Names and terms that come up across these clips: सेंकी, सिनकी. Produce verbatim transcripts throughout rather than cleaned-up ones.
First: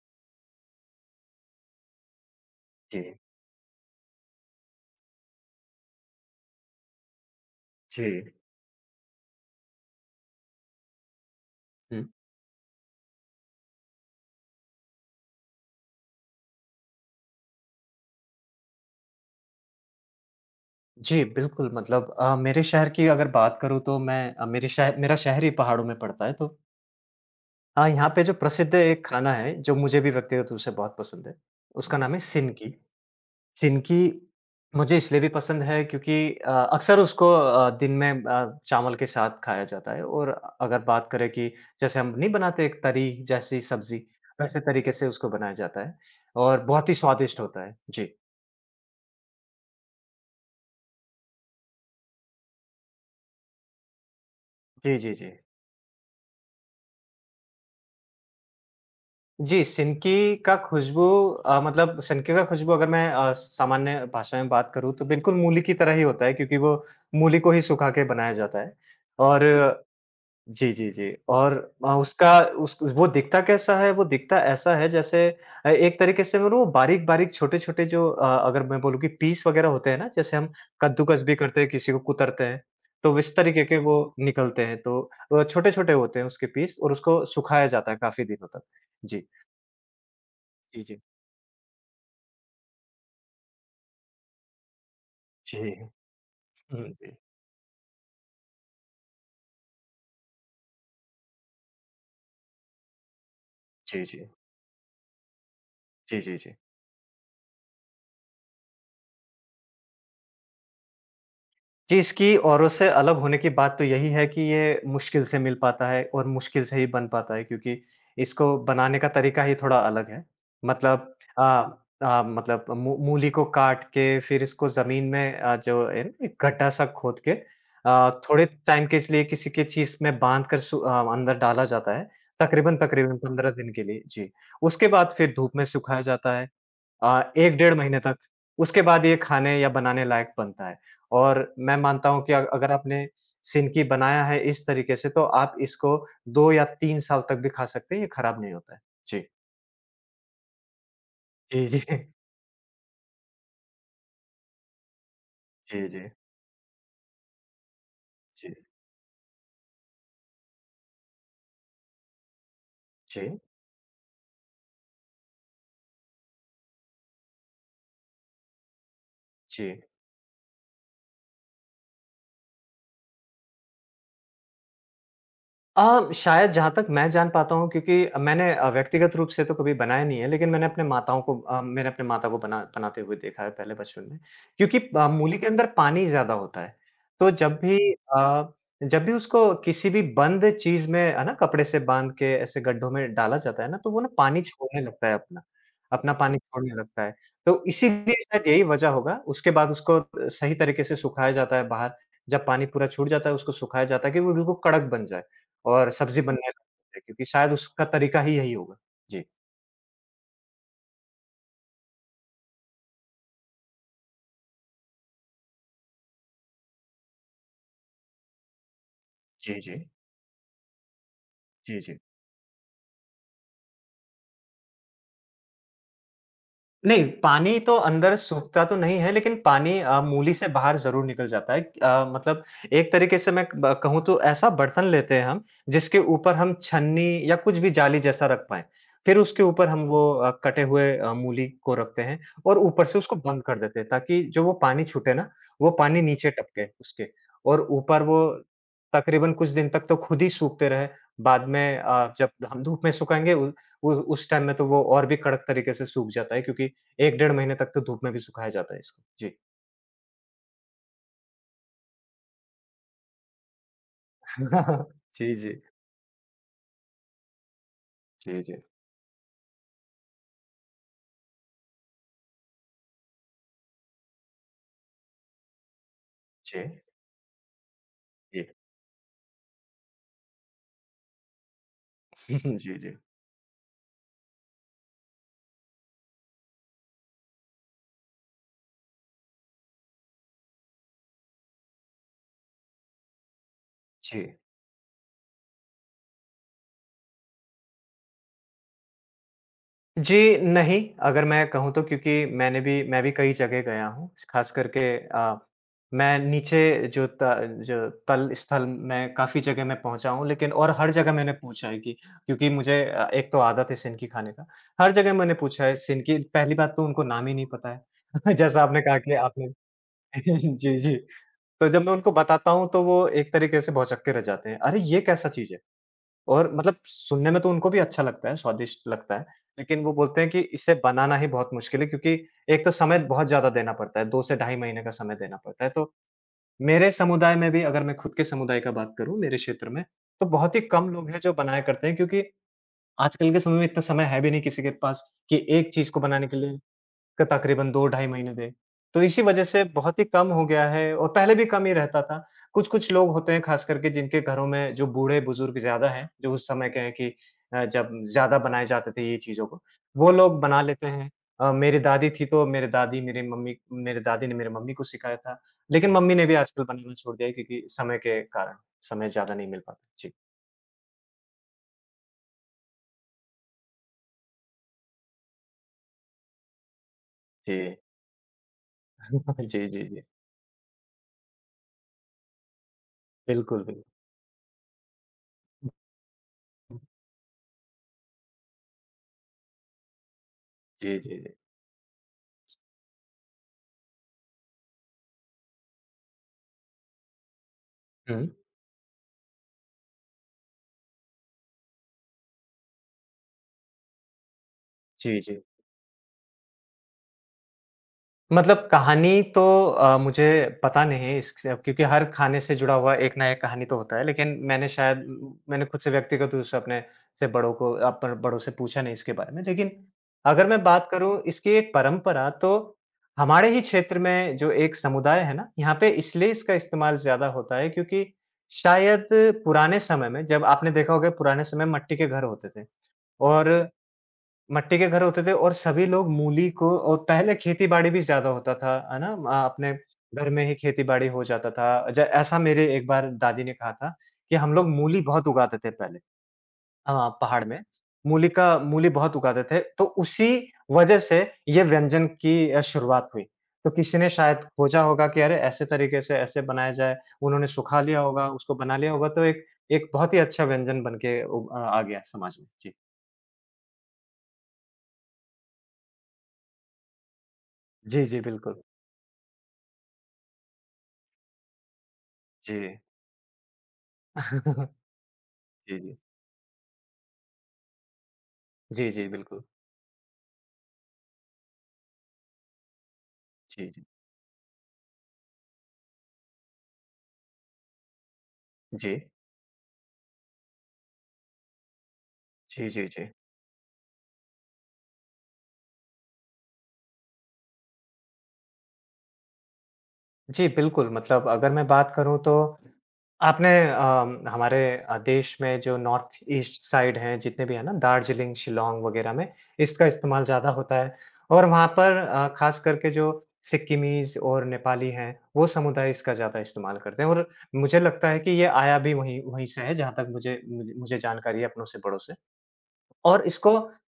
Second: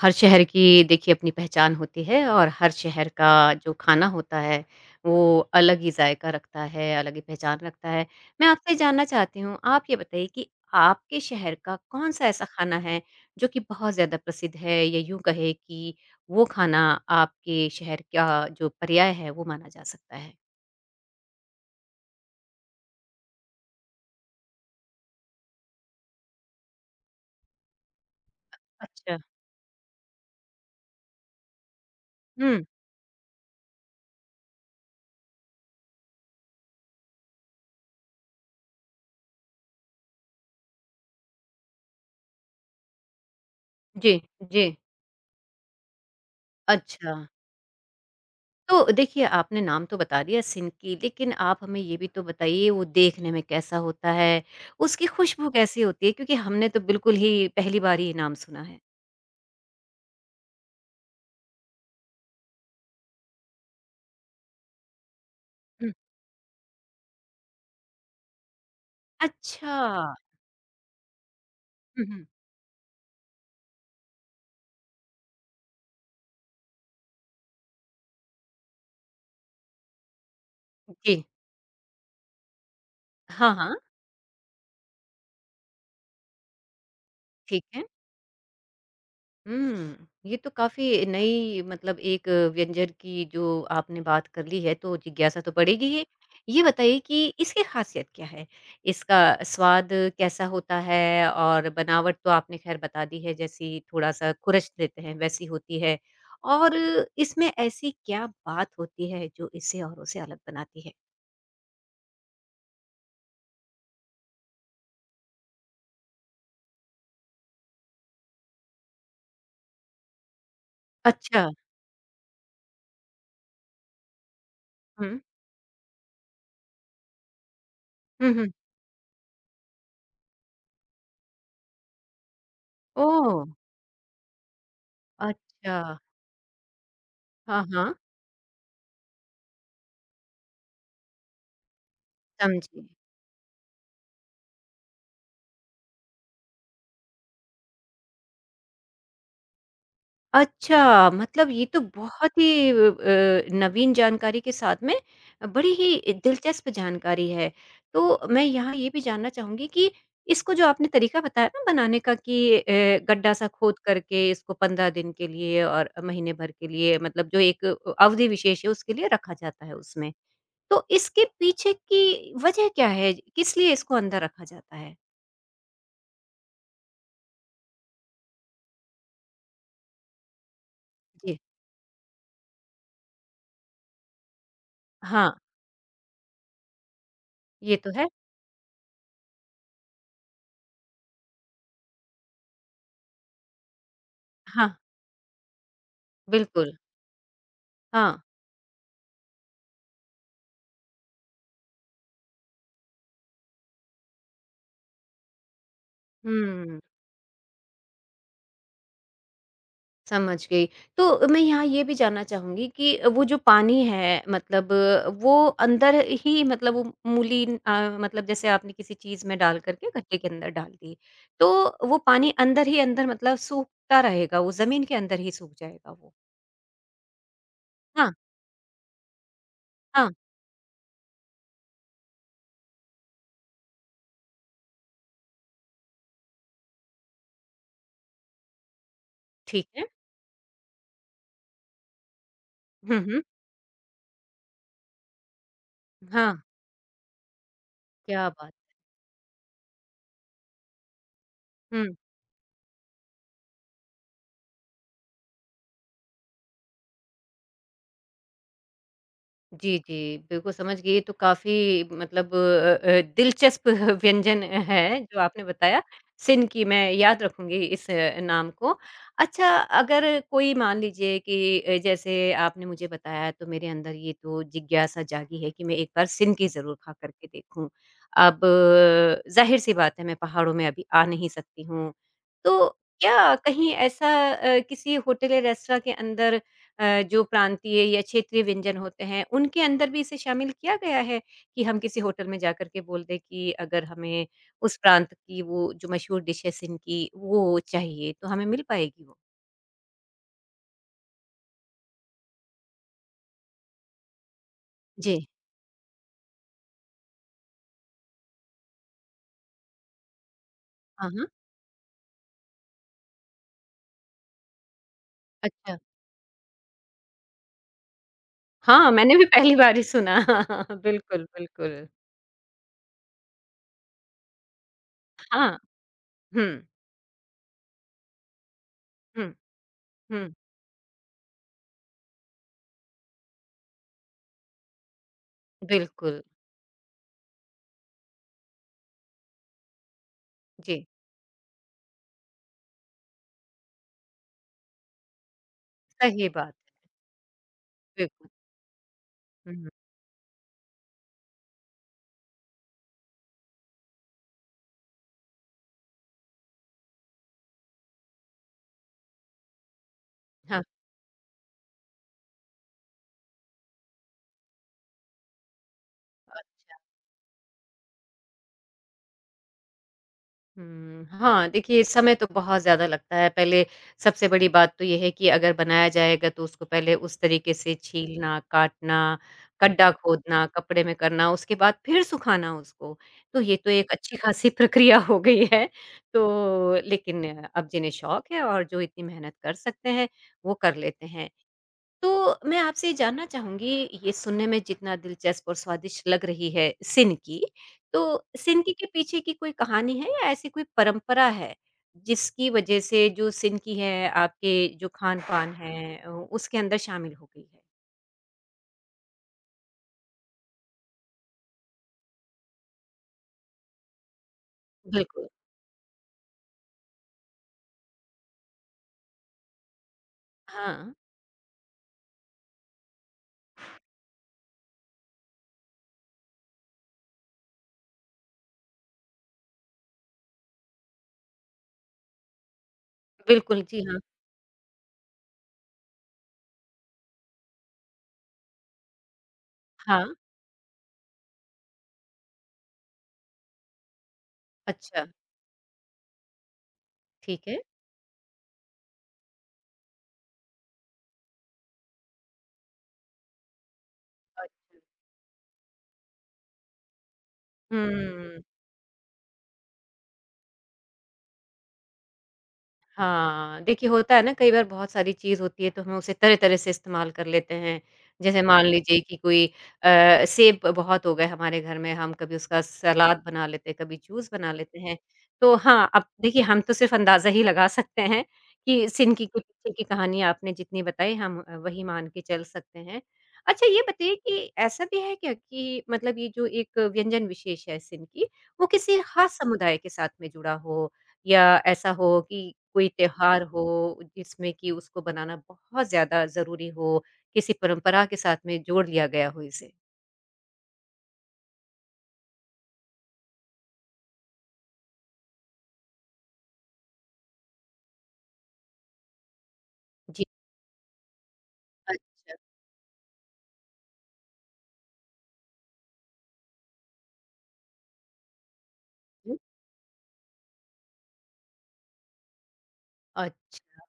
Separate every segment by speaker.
Speaker 1: हर शहर की देखिए अपनी पहचान होती है और हर शहर
Speaker 2: जी,
Speaker 1: का जो खाना होता है, वो अलग ही जायका रखता है, अलग ही पहचान रखता
Speaker 2: जी।
Speaker 1: है। मैं आपसे ये जानना चाहती हूँ, आप ये बताइए कि आपके शहर का
Speaker 2: हुँ।
Speaker 1: कौन-सा ऐसा खाना है, जो कि बहुत ज़्यादा प्रसिद्ध है या यूँ कहें कि वो खाना आपके शहर का जो पर्याय है, वो माना जा सकता है?
Speaker 2: जी, बिल्कुल मतलब अ, मेरे शहर की अगर बात करूँ तो मैं, अ, मेरे शहर मेरा शहर ही पहाड़ों में पड़ता है, तो हाँ, यहाँ पे जो प्रसिद्ध एक
Speaker 1: अच्छा।
Speaker 2: खाना है, जो मुझे भी व्यक्तिगत रूप से बहुत पसंद है, उसका नाम है
Speaker 1: हुँ।
Speaker 2: सिनकी। सिनकी मुझे इसलिए भी पसंद है क्योंकि अ, अक्सर उसको अ, दिन में अ, चावल के साथ खाया जाता है और अगर बात करें कि जैसे हम नहीं बनाते एक तरी जैसी सब्ज़ी,
Speaker 1: जी,
Speaker 2: वैसे
Speaker 1: जी।
Speaker 2: तरीके से उसको बनाया जाता है और बहुत ही
Speaker 1: अच्छा।
Speaker 2: स्वादिष्ट होता है। जी।
Speaker 1: तो देखिए, आपने नाम तो बता दिया सिनकी, लेकिन आप हमें ये भी तो बताइए वो देखने में कैसा होता है?
Speaker 2: जी,
Speaker 1: उसकी
Speaker 2: जी, जी।
Speaker 1: खुशबू कैसी होती है? क्योंकि हमने तो बिल्कुल ही पहली बार ही नाम सुना है।
Speaker 2: जी, सिनकी का खुशबू, अ, मतलब सिनके का खुशबू अगर मैं, अ, सामान्य भाषा में बात करूँ तो बिल्कुल मूली की
Speaker 1: हुँ।
Speaker 2: तरह ही होता है, क्योंकि वो मूली को ही सुखा के बनाया जाता है। और
Speaker 1: अच्छा।
Speaker 2: जी। जी, जी, जी और अ,
Speaker 1: हुँ, हुँ।
Speaker 2: उसका उस वो दिखता कैसा है? वो दिखता ऐसा है जैसे अ, एक तरीके से बोलूँ बारीक-बारीक छोटे-छोटे जो, अ, अगर मैं बोलूँ कि पीस वग़ैरह होते हैं ना, जैसे हम
Speaker 1: जी।
Speaker 2: कद्दूकस भी करते हैं, किसी को कुतरते हैं, तो इस
Speaker 1: हाँ,
Speaker 2: तरीके
Speaker 1: हाँ।
Speaker 2: के वो निकलते हैं। तो अ, छोटे-छोटे होते हैं उसके पीस, और उसको
Speaker 1: ठीक
Speaker 2: सुखाया
Speaker 1: है।
Speaker 2: जाता है काफ़ी दिनों तक। जी।
Speaker 1: हुँ। ये तो
Speaker 2: जी, जी।
Speaker 1: काफ़ी नई मतलब एक व्यंजन की जो आपने बात कर ली है तो जिज्ञासा तो
Speaker 2: जी।
Speaker 1: बढ़ेगी ही। ये
Speaker 2: हुँ,
Speaker 1: बताइए
Speaker 2: जी।
Speaker 1: कि इसकी ख़ासियत क्या है? इसका स्वाद कैसा होता है और बनावट तो आपने ख़ैर बता दी है जैसी
Speaker 2: जी, जी।
Speaker 1: थोड़ा-सा खुरच देते हैं वैसी होती है।
Speaker 2: जी, जी, जी।
Speaker 1: और इसमें ऐसी क्या बात होती है जो इसे औरों से अलग बनाती है?
Speaker 2: जी, इसकी औरों से अलग होने की बात तो यही है कि ये मुश्किल से मिल पाता है और मुश्किल से ही बन पाता है, क्योंकि इसको बनाने का तरीका ही थोड़ा अलग है। मतलब अ
Speaker 1: अच्छा।
Speaker 2: अ, मतलब मू मूली को काट के फिर इसको ज़मीन
Speaker 1: हुँ।
Speaker 2: में, अ, जो है ना एक गड्ढा सा खोद के, अ,
Speaker 1: हुँ,
Speaker 2: थोड़े
Speaker 1: हुँ।
Speaker 2: टाइम के इसलिए किसी के चीज़ में बाँध कर सु अ, अंदर डाला जाता है, तकरीबन-तकरीबन
Speaker 1: ओह!
Speaker 2: पंद्रह दिन के लिए। जी। उसके बाद फिर धूप में
Speaker 1: अच्छा।
Speaker 2: सुखाया जाता है। अ, एक
Speaker 1: हाँ,
Speaker 2: डेढ़
Speaker 1: हाँ।
Speaker 2: महीने तक, उसके बाद ये खाने या बनाने लायक बनता है। और मैं मानता हूँ कि अ अगर
Speaker 1: समझी।
Speaker 2: आपने सिनकी बनाया है इस तरीके से, तो आप इसको दो या तीन साल तक भी खा सकते हैं, ये खराब नहीं होता है। जी।
Speaker 1: अच्छा, मतलब ये
Speaker 2: जी,
Speaker 1: तो
Speaker 2: जी।
Speaker 1: बहुत ही अ अ, नवीन जानकारी के साथ में बड़ी
Speaker 2: जी, जी।
Speaker 1: ही दिलचस्प जानकारी है। तो मैं
Speaker 2: जी,
Speaker 1: यहाँ ये भी जानना चाहूँगी कि इसको जो आपने तरीका बताया ना बनाने का कि अ,
Speaker 2: जी,
Speaker 1: गड्ढा-सा खोद करके इसको पंद्रह दिन के लिए और महीने भर के लिए मतलब जो एक अ, अवधि विशेष है उसके लिए रखा जाता है
Speaker 2: जी।
Speaker 1: उसमें। तो इसके पीछे की वजह क्या है? किस लिए इसको अंदर रखा जाता है?
Speaker 2: अ, शायद जहाँ तक मैं जान पाता हूँ, क्योंकि मैंने अ, व्यक्तिगत रूप से तो कभी बनाया नहीं है, लेकिन मैंने अपने माताओं
Speaker 1: जी।
Speaker 2: को, अ, मैंने अपने माता को बना बनाते हुए देखा है पहले बचपन में। क्योंकि अ,
Speaker 1: हाँ,
Speaker 2: मूली के अंदर पानी ज़्यादा होता है, तो जब
Speaker 1: ये
Speaker 2: भी
Speaker 1: तो है।
Speaker 2: अ, जब भी उसको किसी भी बंद चीज़ में है ना, कपड़े से बाँध के ऐसे गड्ढों में डाला जाता है ना, तो वो ना पानी
Speaker 1: हाँ,
Speaker 2: छोड़ने लगता है अपना, अपना पानी
Speaker 1: बिल्कुल।
Speaker 2: छोड़ने लगता है। तो इसीलिए
Speaker 1: हाँ।
Speaker 2: शायद यही वजह होगा, उसके बाद उसको अ, सही तरीके से सुखाया जाता है बाहर, जब पानी पूरा छूट जाता है उसको सुखाया जाता है कि वो बिल्कुल कड़क बन जाए। और सब्ज़ी बनने
Speaker 1: हुँ।
Speaker 2: लगती है, क्योंकि शायद उसका तरीका ही यही होगा। जी।
Speaker 1: समझ गई। तो मैं यहाँ ये भी जानना चाहूँगी कि वो जो पानी है मतलब वो अंदर ही मतलब वो मूली अ, मतलब जैसे आपने किसी चीज़ में डाल
Speaker 2: जी,
Speaker 1: कर
Speaker 2: जी।
Speaker 1: के गट्टे के अंदर डाल दी। तो
Speaker 2: जी,
Speaker 1: वो
Speaker 2: जी।
Speaker 1: पानी अंदर ही अंदर मतलब सूखता रहेगा, वो ज़मीन के अंदर ही सूख जाएगा वो।
Speaker 2: नहीं, पानी तो
Speaker 1: हाँ,
Speaker 2: अंदर सूखता तो नहीं है, लेकिन पानी, अ,
Speaker 1: हाँ,
Speaker 2: मूली से बाहर ज़रूर निकल जाता है। अ, मतलब एक तरीके से मैं ब कहूँ तो ऐसा बर्तन लेते हैं हम, जिसके ऊपर हम छन्नी या कुछ भी जाली जैसा रख पाएँ। फिर उसके
Speaker 1: ठीक
Speaker 2: ऊपर हम
Speaker 1: है।
Speaker 2: वो, अ, कटे हुए अ, मूली को रखते हैं, और ऊपर
Speaker 1: हुँ,
Speaker 2: से उसको
Speaker 1: हुँ।
Speaker 2: बंद कर देते हैं ताकि जो वो पानी छूटे ना, वो पानी नीचे
Speaker 1: हाँ,
Speaker 2: टपके उसके, और ऊपर वो
Speaker 1: क्या बात!
Speaker 2: तकरीबन कुछ दिन तक तो खुद ही सूखते रहे। बाद में
Speaker 1: हुँ।
Speaker 2: अ, जब हम धूप में सुखाएँगे उ उ उस टाइम में तो वो और भी कड़क तरीके से सूख जाता है, क्योंकि एक डेढ़ महीने तक तो धूप में भी सुखाया जाता है इसको। जी।
Speaker 1: जी, जी। बिल्कुल समझ गई, ये तो काफ़ी मतलब अ अ, दिलचस्प व्यंजन है जो
Speaker 2: जी,
Speaker 1: आपने
Speaker 2: जी।
Speaker 1: बताया। सिनकी मैं याद रखूँगी इस अ,
Speaker 2: जी,
Speaker 1: नाम
Speaker 2: जी।
Speaker 1: को। अच्छा अगर कोई मान लीजिए कि अ, जैसे आपने मुझे बताया तो मेरे अंदर ये तो जिज्ञासा जागी है कि मैं एक बार सिनकी
Speaker 2: जी,
Speaker 1: ज़रूर खा करके देखूँ। अब
Speaker 2: जी।
Speaker 1: ज़ाहिर-सी बात है मैं पहाड़ों में अभी आ नहीं सकती हूँ। तो
Speaker 2: जी, जी।
Speaker 1: क्या कहीं ऐसा अ, किसी होटल या रेस्तराँ के अंदर अ, जो प्रांतीय या क्षेत्रीय व्यंजन होते हैं, उनके अंदर भी इसे शामिल किया गया है कि हम किसी होटल में जाकर के बोल दें कि अगर
Speaker 2: जी।
Speaker 1: हमें उस प्रांत की वो जो मशहूर डिशेज़ इनकी, वो चाहिए, तो हमें मिल पाएगी वो?
Speaker 2: जी, नहीं, अगर मैं कहूँ तो, क्योंकि मैंने भी मैं भी कई जगह गया हूँ, ख़ास करके
Speaker 1: जी।
Speaker 2: अ, मैं नीचे जो त जो तल स्थल, मैं काफ़ी जगह मैं पहुँचा हूँ, लेकिन और हर
Speaker 1: हाँ,
Speaker 2: जगह
Speaker 1: हाँ।
Speaker 2: मैंने पूछा है कि, क्योंकि मुझे अ, एक तो आदत है सेंकी खाने का, हर जगह मैंने पूछा है
Speaker 1: अच्छा।
Speaker 2: सेंकी, पहली बात तो उनको नाम ही नहीं पता है। जैसा आपने
Speaker 1: हाँ,
Speaker 2: कहा कि
Speaker 1: मैंने भी
Speaker 2: आपने
Speaker 1: पहली बार ही सुना। हाँ, हाँ,
Speaker 2: जी,
Speaker 1: हाँ,
Speaker 2: जी।
Speaker 1: बिल्कुल,
Speaker 2: तो जब
Speaker 1: बिल्कुल।
Speaker 2: मैं उनको बताता हूँ, तो वो एक तरीके से भौचक्के रह जाते हैं। अरे! ये कैसा
Speaker 1: हाँ,
Speaker 2: चीज़ है? और
Speaker 1: हुँ,
Speaker 2: मतलब सुनने में तो उनको भी अच्छा लगता है, स्वादिष्ट लगता है।
Speaker 1: हुँ,
Speaker 2: लेकिन वो बोलते हैं
Speaker 1: हुँ,
Speaker 2: कि इसे बनाना ही बहुत मुश्किल है, क्योंकि एक तो समय बहुत ज़्यादा देना पड़ता है, दो से ढाई महीने का समय देना पड़ता है। तो
Speaker 1: बिल्कुल।
Speaker 2: मेरे समुदाय में भी अगर मैं खुद के समुदाय का बात करूँ, मेरे क्षेत्र में, तो बहुत ही
Speaker 1: जी,
Speaker 2: कम लोग हैं जो बनाया करते हैं, क्योंकि आजकल के समय में इतना समय है भी नहीं किसी के पास कि एक चीज़ को बनाने
Speaker 1: सही
Speaker 2: के लिए
Speaker 1: बात है,
Speaker 2: क तकरीबन दो ढाई
Speaker 1: बिल्कुल।
Speaker 2: महीने पे। तो इसी वजह
Speaker 1: हुँ,
Speaker 2: से
Speaker 1: हुँ,
Speaker 2: बहुत ही कम हो गया है, और पहले भी कम ही रहता था। कुछ-कुछ लोग होते हैं ख़ास करके जिनके घरों में जो बूढ़े-बुज़ुर्ग ज़्यादा हैं, जो उस समय के हैं कि अ, जब ज़्यादा बनाए जाते थे ये चीज़ों को, वो लोग बना
Speaker 1: हाँ।
Speaker 2: लेते हैं। अ, मेरी दादी थी, तो मेरे दादी मेरे मम्मी मेरे दादी ने मेरे मम्मी को सिखाया था। लेकिन मम्मी ने भी आजकल बनाना छोड़ दिया है, क्योंकि समय के कारण, समय ज़्यादा नहीं मिल पाता। जी।
Speaker 1: हुँ, हाँ, देखिए समय तो बहुत ज़्यादा लगता है। पहले सबसे बड़ी बात तो ये है कि अगर बनाया जाएगा तो उसको पहले उस तरीके
Speaker 2: जी।
Speaker 1: से छीलना, काटना,
Speaker 2: जी, जी,
Speaker 1: गड्ढा
Speaker 2: जी।
Speaker 1: खोदना, कपड़े में करना, उसके बाद फिर सुखाना उसको। तो ये
Speaker 2: बिल्कुल,
Speaker 1: तो
Speaker 2: बिल्कुल।
Speaker 1: एक अच्छी खासी प्रक्रिया हो गई है। तो लेकिन अब जिन्हें शौक है और जो इतनी मेहनत कर सकते हैं, वो कर
Speaker 2: जी,
Speaker 1: लेते
Speaker 2: जी,
Speaker 1: हैं।
Speaker 2: जी।
Speaker 1: तो मैं आपसे ये जानना चाहूँगी, ये सुनने में जितना दिलचस्प और स्वादिष्ट लग रही है सिन की,
Speaker 2: हुँ।
Speaker 1: तो सिनकी के पीछे की कोई कहानी है या ऐसी कोई परंपरा है, जिसकी वजह से जो सिनकी है, आपके जो
Speaker 2: जी, जी।
Speaker 1: खान-पान है अ, उसके अंदर शामिल हो गई है?
Speaker 2: मतलब कहानी तो, अ, मुझे पता नहीं इससे, क्योंकि हर खाने से जुड़ा हुआ एक ना एक कहानी तो होता है, लेकिन मैंने शायद
Speaker 1: बिल्कुल,
Speaker 2: मैंने खुद से व्यक्तिगत रूप से अपने से बड़ों को अप बड़ों से पूछा नहीं इसके बारे में। लेकिन अगर मैं बात
Speaker 1: हाँ,
Speaker 2: करूँ इसकी एक परंपरा तो, हमारे ही क्षेत्र में जो एक समुदाय है ना, यहाँ पे इसलिए इसका इस्तेमाल ज़्यादा होता है, क्योंकि शायद पुराने समय में, जब आपने देखा होगा पुराने समय में मट्टी के घर होते थे, और
Speaker 1: बिल्कुल, जी हाँ।
Speaker 2: मट्टी के घर होते थे और सभी लोग मूली को, और पहले खेती-बाड़ी भी ज़्यादा होता था, है ना? अ, अपने
Speaker 1: हाँ,
Speaker 2: घर में ही खेती-बाड़ी हो जाता था। ज ऐसा मेरे एक बार दादी ने कहा था कि हम लोग मूली
Speaker 1: अच्छा,
Speaker 2: बहुत उगाते थे पहले, हाँ, पहाड़
Speaker 1: ठीक है।
Speaker 2: में। मूली का मूली बहुत उगाते थे, तो उसी वजह से ये व्यंजन की अ, शुरुआत हुई। तो किसी ने शायद
Speaker 1: अ,
Speaker 2: खोजा होगा कि अरे! ऐसे तरीके से ऐसे बनाया जाए, उन्होंने सुखा लिया होगा,
Speaker 1: हुँ।
Speaker 2: उसको बना लिया होगा, तो एक एक बहुत ही अच्छा व्यंजन बन के उ अ, आ गया समाज में। जी।
Speaker 1: हाँ, देखिए होता है ना कई बार बहुत सारी चीज़ होती है तो हम उसे तरह-तरह से इस्तेमाल कर लेते हैं।
Speaker 2: जी, जी,
Speaker 1: जैसे
Speaker 2: बिल्कुल।
Speaker 1: मान लीजिए कि कोई अ, सेब बहुत हो गए हमारे घर में, हम कभी
Speaker 2: जी।
Speaker 1: उसका सलाद बना लेते हैं, कभी जूस बना लेते हैं। तो
Speaker 2: जी,
Speaker 1: हाँ,
Speaker 2: जी।
Speaker 1: अब देखिए हम तो सिर्फ़ अंदाज़ा ही लगा सकते हैं कि
Speaker 2: जी, जी,
Speaker 1: सिनकी के
Speaker 2: बिल्कुल।
Speaker 1: पीछे की कहानी आपने जितनी बताई हम अ, वही मान के चल सकते हैं। अच्छा
Speaker 2: जी,
Speaker 1: ये
Speaker 2: जी।
Speaker 1: बताइए कि ऐसा भी है क्या कि मतलब ये जो एक व्यंजन विशेष है सिनकी, वो किसी
Speaker 2: जी।
Speaker 1: ख़ास समुदाय के साथ में जुड़ा हो? या ऐसा हो कि
Speaker 2: जी, जी,
Speaker 1: कोई
Speaker 2: जी।
Speaker 1: त्योहार हो जिसमें कि उसको बनाना बहुत ज़्यादा ज़रूरी हो, किसी परंपरा के साथ में जोड़ लिया गया हो इसे?
Speaker 2: जी, बिल्कुल मतलब अगर मैं बात करूँ तो आपने अ, हमारे अ, देश में जो नॉर्थ ईस्ट साइड हैं जितने भी हैं ना, दार्जिलिंग, शिलांग वग़ैरह में इसका
Speaker 1: जी,
Speaker 2: इस्तेमाल ज़्यादा होता है, और वहाँ पर अ,
Speaker 1: अच्छा,
Speaker 2: ख़ास करके जो सिक्किमीज़ और नेपाली हैं, वो समुदाय इसका ज़्यादा इस्तेमाल करते हैं। और मुझे लगता है कि ये आया भी वहीं
Speaker 1: हुँ,
Speaker 2: वहीं से है, जहाँ तक मुझे मुझे मुझे जानकारी है अपनों से बड़ों से, और इसको
Speaker 1: अच्छा,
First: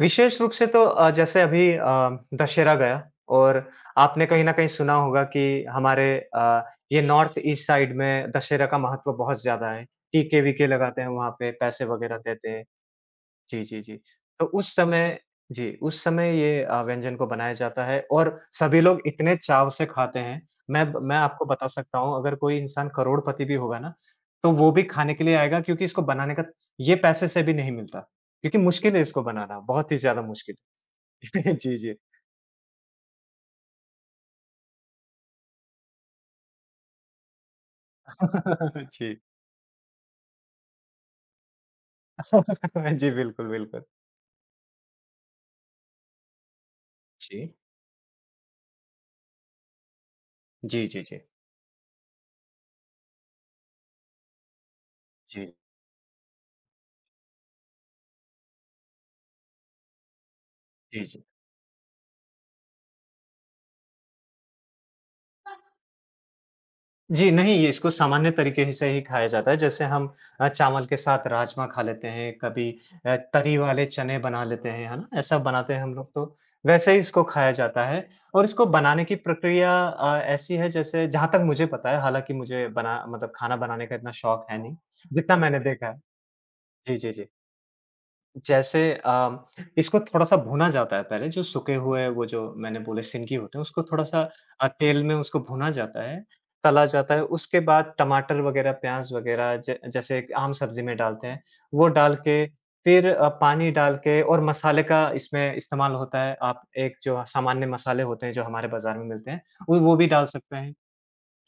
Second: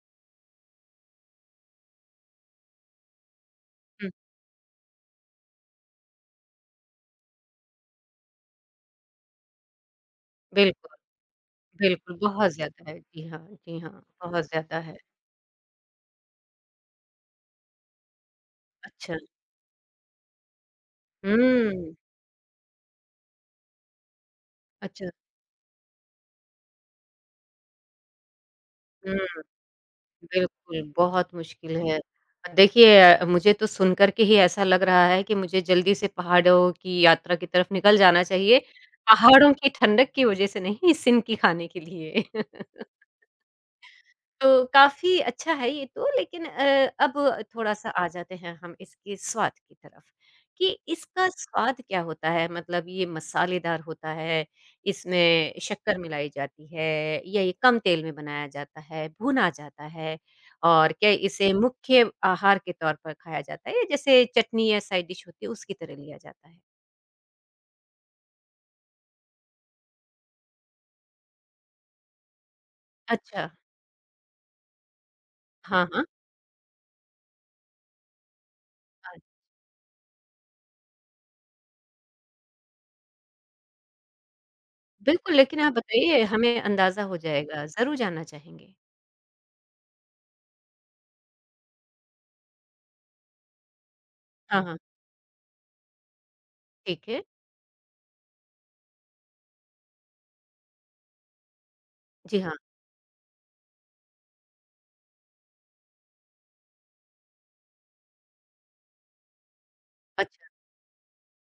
Speaker 2: विशेष रूप से तो अ, जैसे अभी अ, दशहरा गया। और
Speaker 1: हुँ,
Speaker 2: आपने कहीं न कहीं सुना होगा कि हमारे, अ, ये नॉर्थ ईस्ट साइड में दशहरा का महत्व बहुत ज़्यादा है। टीके-वीके
Speaker 1: बिल्कुल,
Speaker 2: लगाते हैं वहाँ पे, पैसे वगैरह
Speaker 1: बिल्कुल,
Speaker 2: देते
Speaker 1: बहुत
Speaker 2: हैं।
Speaker 1: ज़्यादा है। जी हाँ,
Speaker 2: जी,
Speaker 1: जी
Speaker 2: जी, जी।
Speaker 1: हाँ, बहुत
Speaker 2: तो उस
Speaker 1: ज़्यादा है।
Speaker 2: समय, जी, उस समय ये अ, व्यंजन को बनाया जाता है और सभी लोग
Speaker 1: अच्छा,
Speaker 2: इतने चाव से खाते हैं। मैं ब मैं आपको बता
Speaker 1: हुँ,
Speaker 2: सकता हूँ अगर कोई इंसान करोड़पति भी होगा ना, तो वो भी
Speaker 1: अच्छा,
Speaker 2: खाने के लिए आएगा, क्योंकि इसको बनाने का ये पैसे से भी नहीं मिलता। क्योंकि मुश्किल है इसको
Speaker 1: हुँ।
Speaker 2: बनाना, बहुत ही ज़्यादा मुश्किल।
Speaker 1: बिल्कुल, बहुत
Speaker 2: है।
Speaker 1: मुश्किल
Speaker 2: जी, जी।
Speaker 1: है। देखिए अ, मुझे तो सुन कर के ही ऐसा लग रहा है कि मुझे जल्दी से पहाड़ों की यात्रा की तरफ निकल जाना चाहिए,
Speaker 2: जी।
Speaker 1: पहाड़ों की ठंडक की वज़ह से नहीं, सिन की खाने के लिए।
Speaker 2: जी, बिल्कुल, बिल्कुल।
Speaker 1: तो काफ़ी अच्छा है ये तो लेकिन अ, अब
Speaker 2: जी।
Speaker 1: थोड़ा-सा आ जाते हैं हम इसके स्वाद की तरफ, कि
Speaker 2: जी, जी, जी।
Speaker 1: इसका स्वाद क्या होता है? मतलब ये मसालेदार होता है,
Speaker 2: जी,
Speaker 1: इसमें शक्कर मिलाई जाती है या ये कम तेल में बनाया जाता है, भुना जाता है? और
Speaker 2: जी,
Speaker 1: क्या
Speaker 2: जी।
Speaker 1: इसे मुख्य आहार के तौर पर खाया जाता है या जैसे चटनी या साइड डिश होती है उसकी तरह लिया जाता है?
Speaker 2: जी, नहीं, ये इसको सामान्य तरीके ही से ही खाया जाता है, जैसे हम अ, चावल के साथ राजमा खा लेते हैं, कभी अ,
Speaker 1: अच्छा।
Speaker 2: तरी वाले चने बना लेते हैं, है ना? ऐसा बनाते हैं
Speaker 1: हाँ,
Speaker 2: हम
Speaker 1: हाँ।
Speaker 2: लोग तो, वैसे ही इसको खाया जाता है। और इसको बनाने की
Speaker 1: अ,
Speaker 2: प्रक्रिया अ, ऐसी है जैसे, जहाँ तक मुझे पता है, हालाँकि मुझे बना मतलब खाना बनाने का इतना शौक है नहीं,
Speaker 1: बिल्कुल
Speaker 2: जितना
Speaker 1: लेकिन
Speaker 2: मैंने
Speaker 1: आप
Speaker 2: देखा है।
Speaker 1: बताइए हमें
Speaker 2: जी,
Speaker 1: अंदाज़ा
Speaker 2: जी,
Speaker 1: हो
Speaker 2: जी।
Speaker 1: जाएगा, ज़रूर जानना चाहेंगे।
Speaker 2: जैसे अ, इसको थोड़ा-सा भुना जाता है पहले, जो सूखे हुए वो जो मैंने बोले सिनकी होते हैं उसको थोड़ा-सा
Speaker 1: हाँ,
Speaker 2: अ,
Speaker 1: हाँ।
Speaker 2: तेल में उसको भुना जाता है, तला
Speaker 1: ठीक
Speaker 2: जाता
Speaker 1: है।
Speaker 2: है। उसके बाद टमाटर वगैरह, प्याज़ वगैरह, ज जैसे एक आम सब्ज़ी में डालते हैं, वो डाल के
Speaker 1: जी हाँ।
Speaker 2: फिर अ, पानी डाल के, और मसाले का इसमें इस्तेमाल होता है। आप एक जो सामान्य मसाले होते हैं जो हमारे बाज़ार में मिलते हैं, वो वो भी डाल
Speaker 1: अच्छा,
Speaker 2: सकते हैं।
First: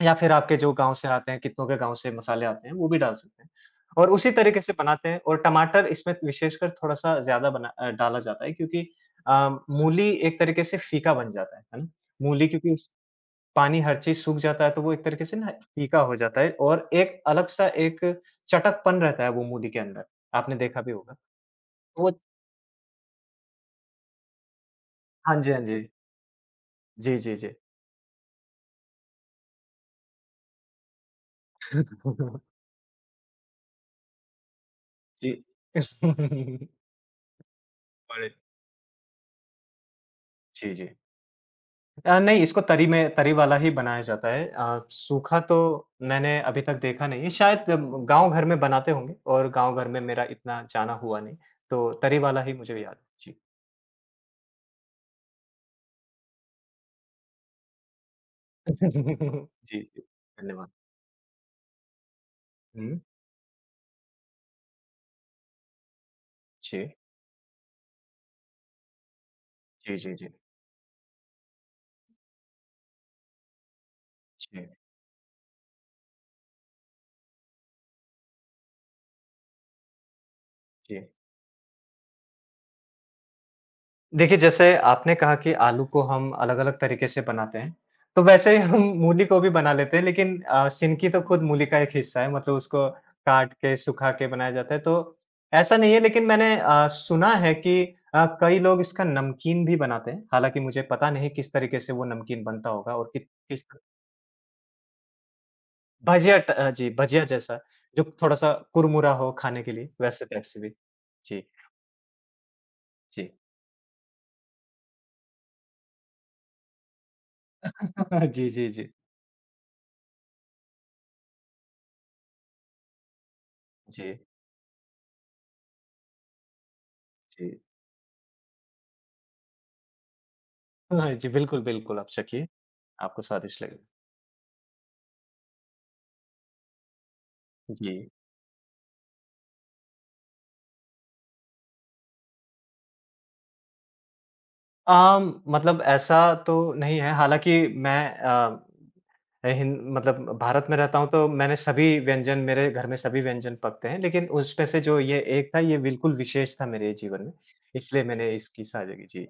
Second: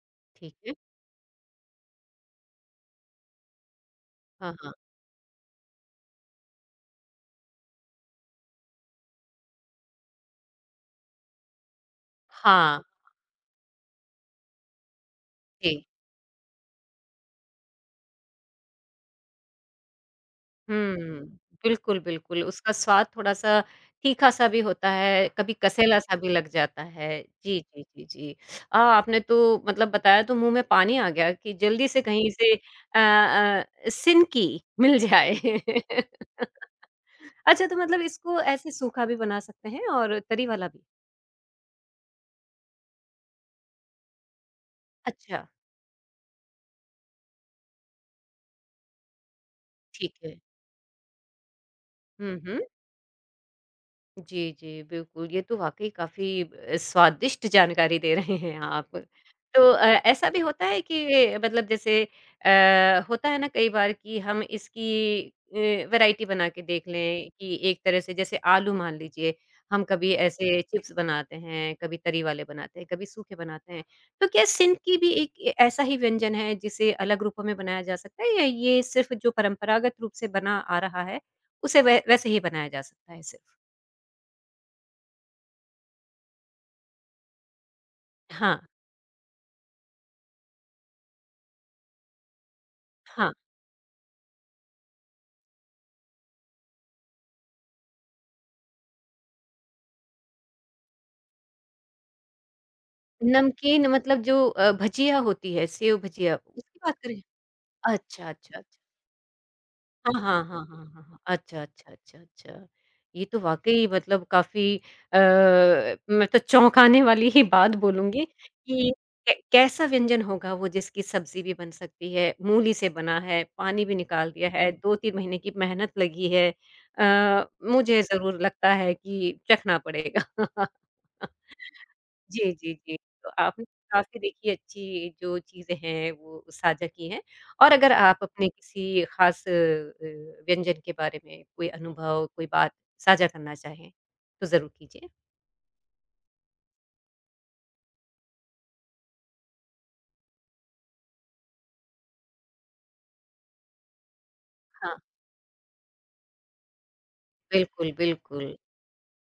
Speaker 2: या फिर
Speaker 1: ठीक
Speaker 2: आपके जो
Speaker 1: है।
Speaker 2: गाँव से आते हैं, कितनों के गाँव से मसाले आते हैं, वो भी डाल सकते हैं। और उसी
Speaker 1: हाँ,
Speaker 2: तरीके
Speaker 1: हाँ।
Speaker 2: से बनाते हैं, और टमाटर इसमें विशेषकर थोड़ा-सा ज़्यादा बना अ, डाला जाता है, क्योंकि अ, मूली एक तरीके से फीका बन जाता है, है ना? मूली क्योंकि
Speaker 1: हाँ,
Speaker 2: उस पानी हर चीज़ सूख जाता है, तो वो एक तरीके से ना
Speaker 1: जी।
Speaker 2: फीका हो जाता है, और एक अलग-सा एक चटकपन रहता है वो मूली के अंदर, आपने देखा भी होगा।
Speaker 1: हुँ, बिल्कुल,
Speaker 2: वो
Speaker 1: बिल्कुल, उसका स्वाद थोड़ा-सा तीखा-सा भी होता है,
Speaker 2: हाँ जी,
Speaker 1: कभी
Speaker 2: हाँ जी।
Speaker 1: कसेला-सा भी लग जाता
Speaker 2: जी,
Speaker 1: है।
Speaker 2: जी, जी।
Speaker 1: जी, जी, जी, जी। अ, आपने तो मतलब बताया तो मुँह में पानी आ गया कि जल्दी से कहीं से अ अ, सिनकी मिल
Speaker 2: जी।
Speaker 1: जाए। अच्छा, तो मतलब
Speaker 2: और
Speaker 1: इसको ऐसे सूखा भी बना सकते हैं और तरी वाला
Speaker 2: जी,
Speaker 1: भी?
Speaker 2: जी। अ, नहीं, इसको तरी में तरी वाला ही बनाया जाता है। अ,
Speaker 1: अच्छा,
Speaker 2: सूखा तो मैंने अभी तक देखा नहीं है, शायद गाँव घर में बनाते होंगे, और गाँव घर में
Speaker 1: ठीक
Speaker 2: मेरा
Speaker 1: है।
Speaker 2: इतना जाना हुआ नहीं, तो तरी
Speaker 1: हुँ,
Speaker 2: वाला ही
Speaker 1: हुँ।
Speaker 2: मुझे याद है। जी।
Speaker 1: जी, जी, बिल्कुल, ये तो वाक़ई काफ़ी अ, स्वादिष्ट जानकारी दे रहे हैं आप। तो
Speaker 2: जी,
Speaker 1: अ,
Speaker 2: जी।
Speaker 1: ऐसा भी होता
Speaker 2: धन्यवाद।
Speaker 1: है कि मतलब जैसे
Speaker 2: हुँ।
Speaker 1: अ, होता है ना कई बार कि हम इसकी अ, वैराइटी बना के देख
Speaker 2: जी।
Speaker 1: लें कि एक तरह से जैसे आलू मान लीजिए, हम
Speaker 2: जी,
Speaker 1: कभी
Speaker 2: जी, जी।
Speaker 1: ऐसे चिप्स बनाते हैं, कभी तरी वाले बनाते हैं, कभी सूखे बनाते हैं। तो क्या
Speaker 2: जी,
Speaker 1: सिंध की भी एक ए ऐसा ही व्यंजन है जिसे अलग रूपों में बनाया जा सकता है या ये सिर्फ़ जो परंपरागत रूप से बना आ रहा
Speaker 2: जी।
Speaker 1: है, उसे वै वैसे ही बनाया जा सकता है सिर्फ़?
Speaker 2: देखिए, जैसे आपने कहा कि आलू को हम अलग-अलग तरीके से बनाते हैं, तो वैसे
Speaker 1: हाँ।
Speaker 2: ही हम मूली को भी बना लेते हैं, लेकिन अ, सिनकी तो खुद मूली का एक हिस्सा है, मतलब उसको
Speaker 1: हाँ,
Speaker 2: काट के, सुखा के बनाया जाता है, तो ऐसा नहीं है। लेकिन मैंने अ, सुना है कि अ, कई लोग इसका नमकीन भी बनाते हैं, हालाँकि मुझे पता नहीं किस तरीके से वो नमकीन बनता होगा, और कित किस तर-
Speaker 1: नमकीन मतलब जो अ, भजिया होती है, सेव भजिया,
Speaker 2: भजिया ट अ,
Speaker 1: उसकी
Speaker 2: जी,
Speaker 1: बात करें?
Speaker 2: भजिया जैसा जो
Speaker 1: अच्छा,
Speaker 2: थोड़ा-सा
Speaker 1: अच्छा, अच्छा।
Speaker 2: कुरमुरा हो खाने के लिए,
Speaker 1: हाँ,
Speaker 2: वैसे
Speaker 1: हाँ,
Speaker 2: टाइप से
Speaker 1: हाँ,
Speaker 2: भी।
Speaker 1: हाँ, हाँ, हाँ।
Speaker 2: जी,
Speaker 1: अच्छा, अच्छा, अच्छा, अच्छा। ये
Speaker 2: जी।
Speaker 1: तो वाक़ई मतलब काफ़ी अ, मैं तो चौंकाने वाली ही बात बोलूँगी
Speaker 2: जी, जी, जी।
Speaker 1: कि कै कैसा व्यंजन होगा वो जिसकी सब्ज़ी भी बन सकती है, मूली से बना है, पानी भी
Speaker 2: जी,
Speaker 1: निकाल दिया है, दो तीन महीने की मेहनत लगी है। अ,
Speaker 2: जी।
Speaker 1: मुझे ज़रूर लगता है कि चखना पड़ेगा।
Speaker 2: हाँ, जी, बिल्कुल, बिल्कुल, आप चखिए,
Speaker 1: जी, जी, जी।
Speaker 2: आपको
Speaker 1: तो
Speaker 2: स्वादिष्ट
Speaker 1: आपने
Speaker 2: लगेगा।
Speaker 1: काफ़ी देखिए अच्छी जो चीज़ें हैं वो साझा की हैं और अगर
Speaker 2: जी।
Speaker 1: आप अपने किसी ख़ास अ, व्यंजन के बारे में कोई अनुभव, कोई बात साझा करना चाहें, तो ज़रूर कीजिए।
Speaker 2: आम मतलब ऐसा तो नहीं है, हालाँकि मैं, अ, हिंद मतलब भारत में रहता हूँ, तो मैंने सभी व्यंजन मेरे घर में सभी व्यंजन पकते हैं, लेकिन उसमें से
Speaker 1: हाँ,
Speaker 2: जो ये एक था, ये बिल्कुल विशेष था मेरे जीवन में,
Speaker 1: बिल्कुल,
Speaker 2: इसलिए मैंने
Speaker 1: बिल्कुल।
Speaker 2: इसकी साझा की। जी।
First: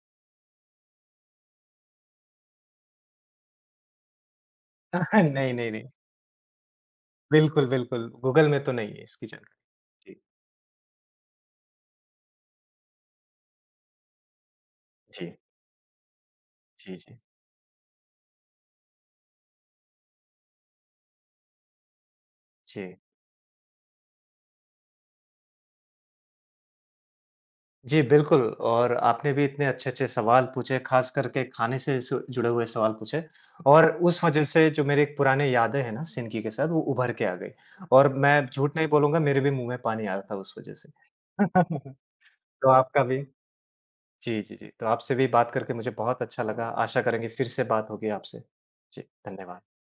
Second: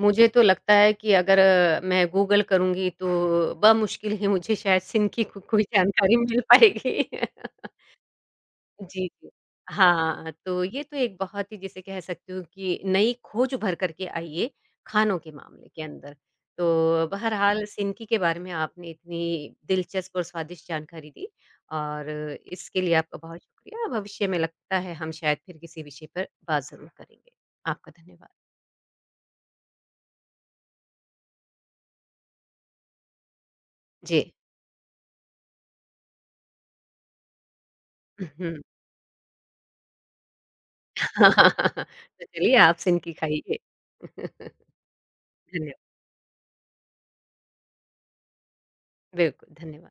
Speaker 1: मुझे तो लगता है कि अगर अ, मैं गूगल करूँगी तो बमुश्किल ही मुझे शायद सिंध की को
Speaker 2: नहीं,
Speaker 1: कोई
Speaker 2: नहीं, नहीं।
Speaker 1: जानकारी मिल पाएगी।
Speaker 2: बिल्कुल, बिल्कुल, गूगल में तो नहीं है
Speaker 1: जी,
Speaker 2: इसकी
Speaker 1: जी।
Speaker 2: जानकारी। जी,
Speaker 1: हाँ, तो ये तो एक बहुत ही जिसे कह सकती हूँ कि नई खोज उभर कर के आई है, खानों के
Speaker 2: जी,
Speaker 1: मामले के अंदर।
Speaker 2: जी,
Speaker 1: तो
Speaker 2: जी,
Speaker 1: बहरहाल सिनकी के बारे में आपने इतनी दिलचस्प और स्वादिष्ट जानकारी दी और इसके लिए
Speaker 2: जी।
Speaker 1: आपका बहुत शुक्रिया। भविष्य में लगता है हम शायद फिर किसी विषय पर बात ज़रूर करेंगे। आपका
Speaker 2: जी,
Speaker 1: धन्यवाद।
Speaker 2: बिल्कुल, और आपने भी इतने अच्छे-अच्छे सवाल पूछे, ख़ास करके खाने से सु जुड़े हुए सवाल पूछे, और
Speaker 1: जी।
Speaker 2: उस वज़ह से जो मेरे एक पुराने यादें हैं ना सिनकी के साथ, वो उभर के आ गई। और मैं
Speaker 1: हुँ।
Speaker 2: झूठ नहीं बोलूँगा, मेरे भी मुँह में पानी आ रहा था उस वज़ह से।
Speaker 1: तो चलिए
Speaker 2: तो
Speaker 1: आप
Speaker 2: आपका
Speaker 1: सिनकी
Speaker 2: भी
Speaker 1: खाइए।
Speaker 2: जी, जी, जी।
Speaker 1: धन्य
Speaker 2: तो आपसे भी बात करके मुझे बहुत अच्छा लगा, आशा करेंगे फिर से बात होगी आपसे। जी,
Speaker 1: बिल्कुल,
Speaker 2: धन्यवाद।
Speaker 1: धन्यवाद।